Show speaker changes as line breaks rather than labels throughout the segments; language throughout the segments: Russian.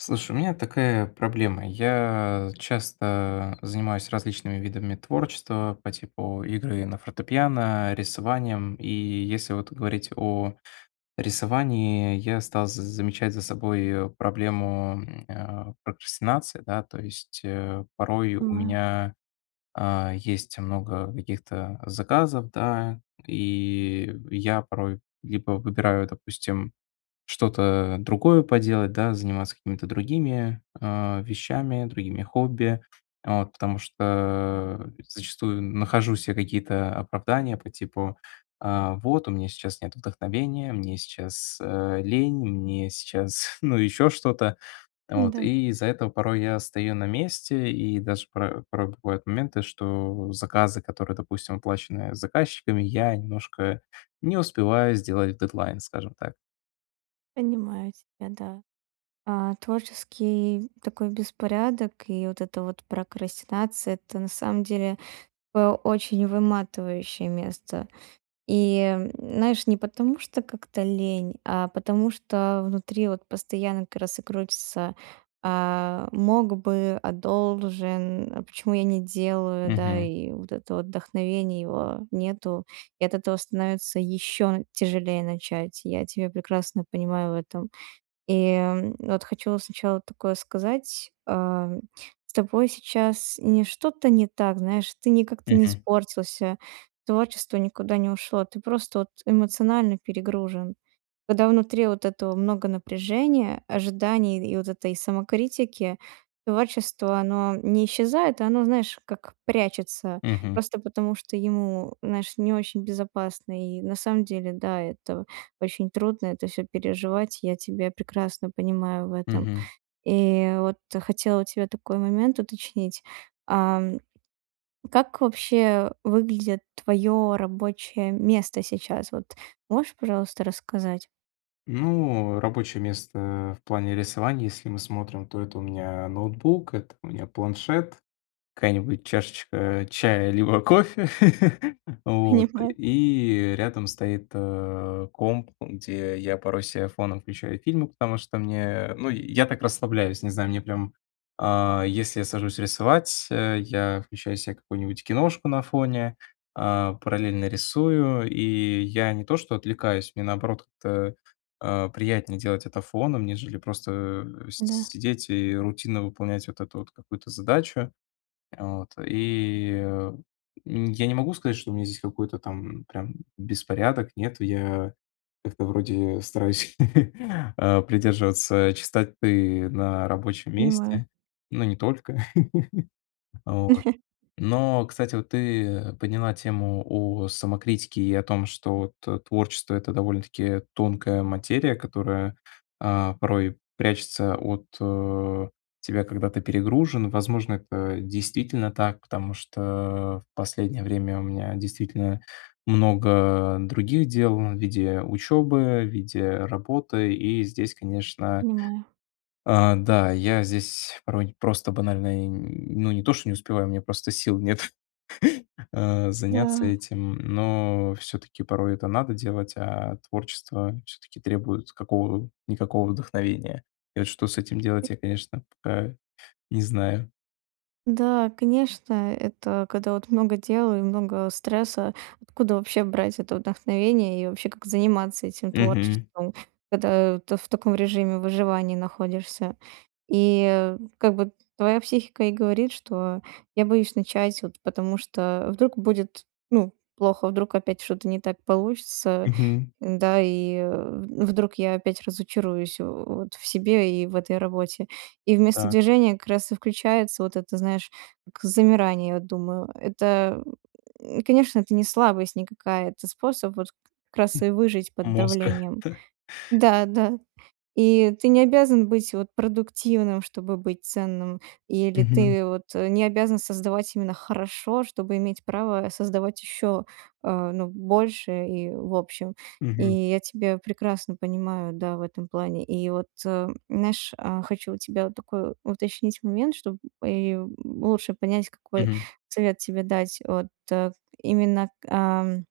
Слушай, у меня такая проблема: я часто занимаюсь различными видами творчества по типу игры на фортепиано, рисованием. И если вот говорить о рисовании, я стал з замечать за собой проблему, м, э, прокрастинации, да. То есть, э, порой у
Понимаю.
меня, а, есть много каких-то заказов, да. И я порой либо выбираю, допустим, что-то, э, другое поделать, да, заниматься какими-то другими, э, вещами, другими хобби. Вот потому что, э, зачастую нахожу се какие-то оправдания по типу: а, вот у меня сейчас нет вдохновения, мне сейчас, э, лень, мне сейчас, ну ещё что-то. Вот
М-да.
и из-за этого порой я стою на месте и даже пра правда бывают моменты, что заказы, которые, допустим, оплачены заказчиками, я немножко не успеваю сделать в дедлайн, скажем так.
Понимаю тебя, да. А, творческий такой беспорядок и вот эта вот прокрастинация- это на самом деле, э, очень выматывающее место. И, м, знаешь, не потому, что как-то лень, а потому что внутри вот постоянно как раз и крутится: "А мог бы, а должен, а почему я не делаю, да?"
Мгм.
И вот это вот вдохновение, его нету, и от этого становится ещё тяжелее начать. Я тебя прекрасно понимаю в этом. И, м, вот хочу сначала такое сказать: а, м, с тобой сейчас не что-то не так. Знаешь, ты не как-то не
Мгм.
испортился. Творчество никуда не ушло. Ты просто вот эмоционально перегружен. Когда внутри вот этого много напряжения, ожиданий и д вот этой самокритики, творчество, оно не исчезает, оно, знаешь как, прячется
Мгм.
просто потому что ему, знаешь, не очень безопасно. И на самом деле, да, это очень трудно, это всё переживать. Я тебя прекрасно понимаю в этом.
Мгм.
И вот хотела у тебя такой момент уточнить. Ам, как вообще выглядит твое рабочее место сейчас? Вот можешь, пожалуйста, рассказать?
Ну рабочее место в плане рисования, если мы смотрим, то это у меня ноутбук, это у меня планшет, какая-нибудь чашечка чая либо кофе. Вот.
Понимаю.
И рядом стоит, э, комп, ам где я порой се фоном включаю фильмы, потому что мне ну я так расслабляюсь, не знаю, мне прям, а, если я сажусь рисовать, э, я включаю себе какую-нибудь киношку на фоне, а, параллельно рисую. И я не то что отвлекаюсь мне, наоборот, как-то, а, приятнее делать это фоном, нежели просто с
Да.
сидеть и рутинно выполнять вот эту вот какую-то задачу. Вот. И, э, м, я не могу сказать, что у меня здесь какой-то там прям беспорядок. Нет, я как-то вроде стараюсь, а, придерживаться чистоты на рабочем
Понимаю.
месте. Ну не только. Вот. Но, кстати, вот ты подняла тему о самокритике и о том, что вот, э, творчество- это довольно-таки тонкая материя, которая, а, порой прячется от, э, тебя, когда ты перегружен. Возможно, это действительно так, потому что в последнее время у меня действительно много других дел в виде учёбы, в виде работы. И здесь, конечно
Понимаю.
А, да, я здесь порой не просто банально и н ну, не то что не успеваю, у меня просто сил нет. А заняться
Да.
этим, но всё-таки порой это надо делать. А творчество всё-таки требует какого-никакого вдохновения. И вот что с этим
И
делать, я, конечно, пока не знаю.
Да, конечно. Это когда вот много дел и много стресса, откуда вообще брать это вдохновение? И вообще, как заниматься этим
Мгм.
творчеством, когда ты в таком режиме выживания находишься и, э, как бы твоя психика и говорит, что: "Я боюсь начать, вот потому что вдруг будет, ну плохо, вдруг опять что-то не так получится,
Мгм.
н-да? И, э, вдруг я опять разочаруюсь, э, вот в себе и в этой работе". И вместо
Так.
движения как раз и включается вот это, знаешь, как замирание, я думаю, это, м, конечно, это не слабость никакая, это способ вот как раз
М,
и выжить под
мозга
давлением.
да.
Да, да. И ты не обязан быть вот продуктивным, чтобы быть ценным. Или
Мгм.
ты вот, э, не обязан создавать именно хорошо, чтобы иметь право создавать ещё, а, ну больше. И в общем, и
Мгм.
я тебя прекрасно понимаю, да, в этом плане. И вот, эм, знаешь, а, хочу у тебя такой уточнить момент, чтоб и, м, лучше понять, какой
Мгм.
совет тебе дать. Вот, э, именно, ам,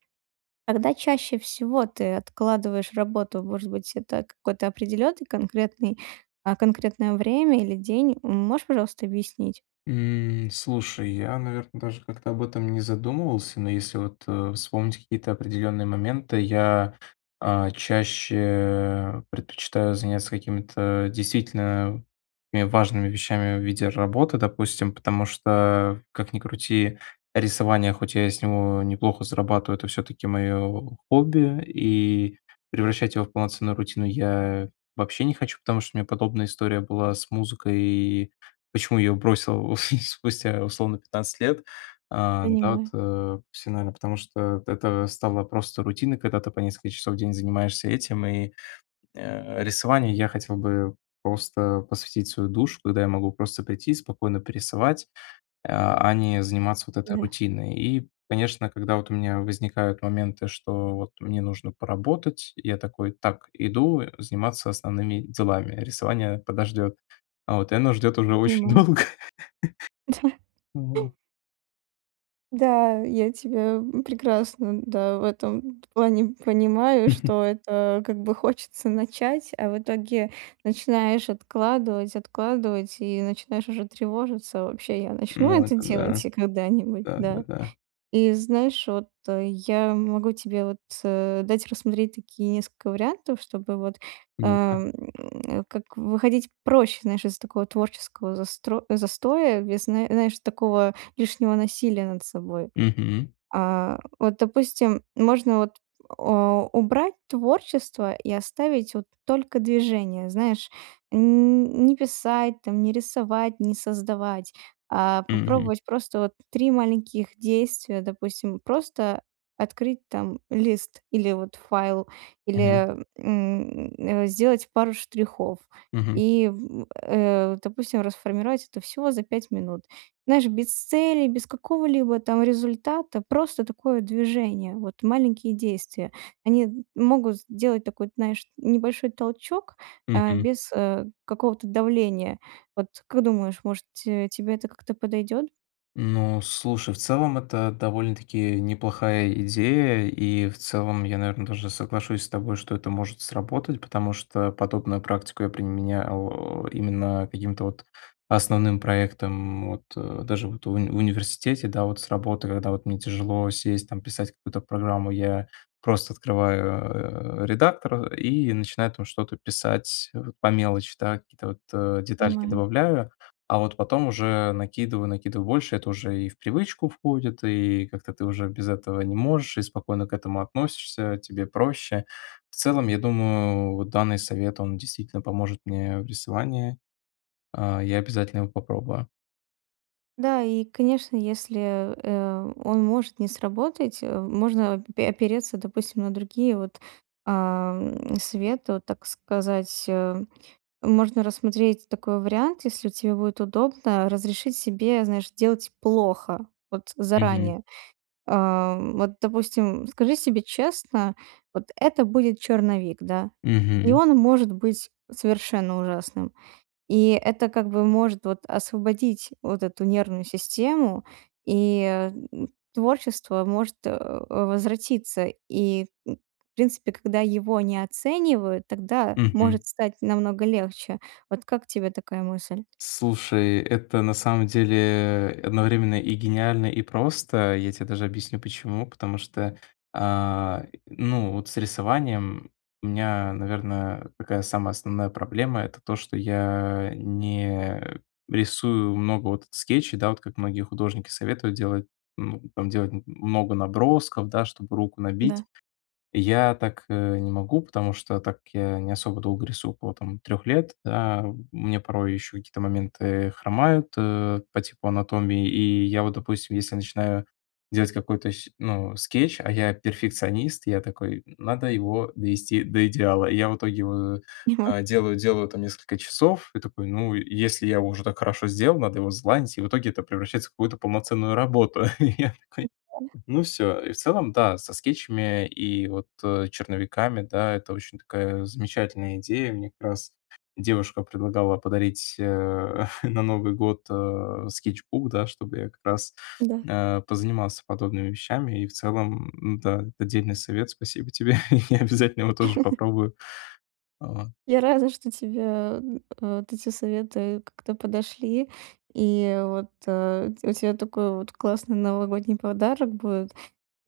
когда чаще всего ты откладываешь работу? Может быть, это какой-то определенный конкретный, а, конкретное время или день? М, можешь, пожалуйста, объяснить?
М, слушай, я, наверно, даже как-то об этом не задумывался. Но если вот, э, вспомнить какие-то определённые моменты, я, а, чаще предпочитаю заняться какими-то действительно, э, важными вещами в виде работы, допустим. Потому что, как ни крути, рисование, хоть я и с него неплохо зарабатываю, это всё-таки моё хобби, и превращать его в полноценную рутину я вообще не хочу, потому что у меня подобная история была с музыкой. И почему её бросил спустя условно 15 лет? А, да, вот,
Понимаю.
э, всё, наверно, потому, что это стало просто рутиной, когда ты по несколько часов в день занимаешься этим. И, э, рисованию я хотел бы просто посвятить свою душу, когда я могу просто прийти спокойно порисовать, э, а не заниматься вот этой
Да.
рутиной. И, конечно, когда вот у меня возникают моменты, что вот мне нужно поработать, я такой: "Так, иду, э, заниматься основными делами. Рисование подождёт". Вот и оно ждёт уже очень
Понимаю.
долго. Вот.
Да, я тебя, м, прекрасно, да, в этом т плане понимаю, что это как бы хочется начать, а в итоге начинаешь откладывать, откладывать и начинаешь уже тревожиться: вообще я начну
Ну,
это
это
делать
да.
и когда-нибудь,
Да, да,
да?
да.
И знаешь, вот, э, я могу тебе вот, э, дать рассмотреть такие несколько вариантов, чтобы вот,
Ну-ка?
эм. Как выходить проще, знаешь, из такого творческого застро застоя без, знае знаешь, такого лишнего насилия над собой.
Мгм.
А, вот, допустим, можно, вот, э, убрать творчество и оставить вот только движение. Знаешь, нь нь не писать там, не рисовать, не создавать, а
Мгм.
попробовать просто вот три маленьких действия. Допустим, просто открыть там лист или вот файл,
Мгм.
или, м, э, сделать пару штрихов
Мгм.
и, в, э, допустим, расформировать это всего за 5 минут. Знаешь, без цели, без какого-либо там результата. Просто такое движение. Вот маленькие действия они, м, могут сделать такой, знаешь, небольшой толчок, э,
Мгм.
без, э, какого-то давления. Вот как думаешь, может, ть тебе это как-то подойдёт?
Ну слушай, в целом это довольно-таки неплохая идея. И в целом я, наверно, даже соглашусь с тобой, что это может сработать. Потому что подобную практику я применял, э, именно к каким-то вот основным проектам вот, э, даже вот в уни в университете, да. Вот с работой, когда вот мне тяжело сесть, там писать какую-то программу, я просто открываю, э, редактор, э, и начинаю там что-то писать вот по мелочи, да, какие-то вот, э, детальки
Понимаю.
добавляю. А вот потом уже накидываю, накидываю больше. Это уже и в привычку входит, и как-то ты уже без этого не можешь и спокойно к этому относишься. Тебе проще. В целом, я думаю, вот данный совет, он действительно поможет мне в рисовании. А, я обязательно его попробую.
Да. И конечно, если, э, он может не сработать, э, можно пе опереться, допустим, на другие вот, ам, советы. Вот, так сказать, э, можно рассмотреть такой вариант, если вот тебе будет удобно- разрешить себе, знаешь, делать плохо. Вот
Мгм.
заранее. А, вот, допустим, скажи себе честно: вот это будет черновик, да. И
Мгм.
он может быть совершенно ужасным. И это как бы может вот освободить вот эту нервную систему, и, э, м, творчество может, э, возвратиться. И, м, в принципе, когда его не оценивают, тогда
Мгм.
может стать намного легче. Вот как тебе такая мысль?
Слушай, это на самом деле одновременно и гениально, и просто. Я те даже объясню, почему. Потому что, а, и, ну вот с рисованием у меня, наверно, такая самая основная проблема- это то, что я не рисую много вот скетчей. Да, вот как многие художники советуют делать, ну там, делать м много набросков, да, чтобы руку набить.
Да.
Я так, э, не могу, потому что так я не особо долго рисую, около там 3 лет. Да, у меня порой еще какие-то моменты хромают, э, по типу анатомии. И я вот, допустим, если начинаю делать какой-то сь ну, скетч, а я перфекционист, я такой: "Надо его довести до идеала". И я в итоге его,
Понимаю.
а, делаю, делаю там несколько часов и такой: "Ну, если я его уже так хорошо сделал, надо его залайнить". И в итоге это превращается в какую-то полноценную работу. И я такой:
[unintelligible]
"Ну, всё". И в целом, да, со скетчами и вот, э, черновиками, да, это очень такая замечательная идея. Мне как раз девушка предлагала подарить, э, на Новый год, э, скетчбук, да, чтобы я как раз,
Да.
э, позанимался подобными вещами. И в целом, да, это дельный совет. Спасибо тебе. Я обязательно его тоже попробую. Вот.
Я рада, что тебе, м, э, вот эти советы как-то подошли. И вот, э, тя у тя такой вот классный новогодний подарок будет.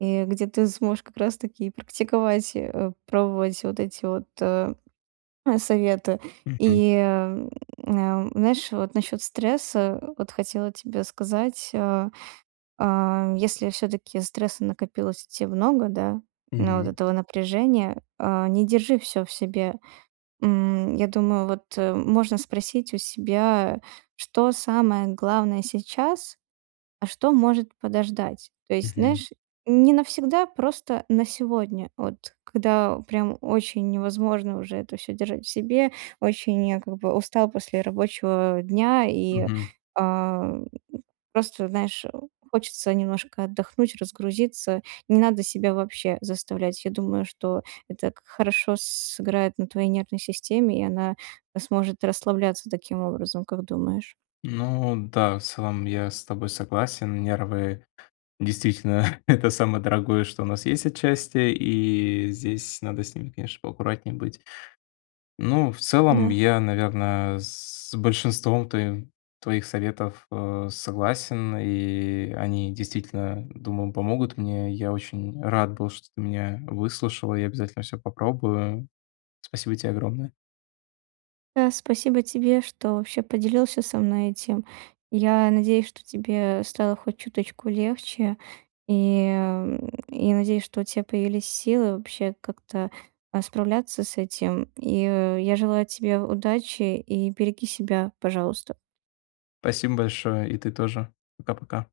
И где ты сможешь как раз таки и практиковать, э, пробовать вот эти вот, э, советы.
Мгм.
И, э, м, э, знаешь, вот насчёт стресса вот хотела тебе сказать. Э, а, если всё-таки стресса накопилось у тя много, да, а, вот
Мгм.
этого напряжения, э, не держи всё в себе. М, я думаю вот, э, можно спросить у себя, что самое главное сейчас, а что может подождать. То есть,
Мгм.
знаешь, не навсегда, просто на сегодня. Вот когда прям очень невозможно уже это всё держать в себе. Очень я как бы устал после рабочего дня и,
Мгм.
а, м, просто, знаешь, э, хочется немножко отдохнуть, разгрузиться. Не надо себя вообще заставлять. Я думаю, что это как хорошо сыграет на твоей нервной системе, и она, э, сможет расслабляться таким образом. Как думаешь?
Ну да, в целом я с тобой согласен. Нервы, действительно,- это самое дорогое, что у нас есть отчасти. И здесь надо с ними, конечно, поаккуратнее быть. Ну в целом
М-да.
я, наверно, с большинством твоим твоих советов, э, согласен. И они действительно, думаю, помогут мне. Я очень рад был, что ты меня выслушала, я обязательно всё попробую. Спасибо те огромное.
Да. Спасибо тебе, что вообще поделился со мной этим. Я надеюсь, что тебе стало хоть чуточку легче. И, а, м, я надеюсь, что у тя появились силы вообще как-то, а, справляться с этим. И, э, я желаю тебе удачи. И береги себя, пожалуйста.
Спасибо большое. И ты тоже. Пока, пока.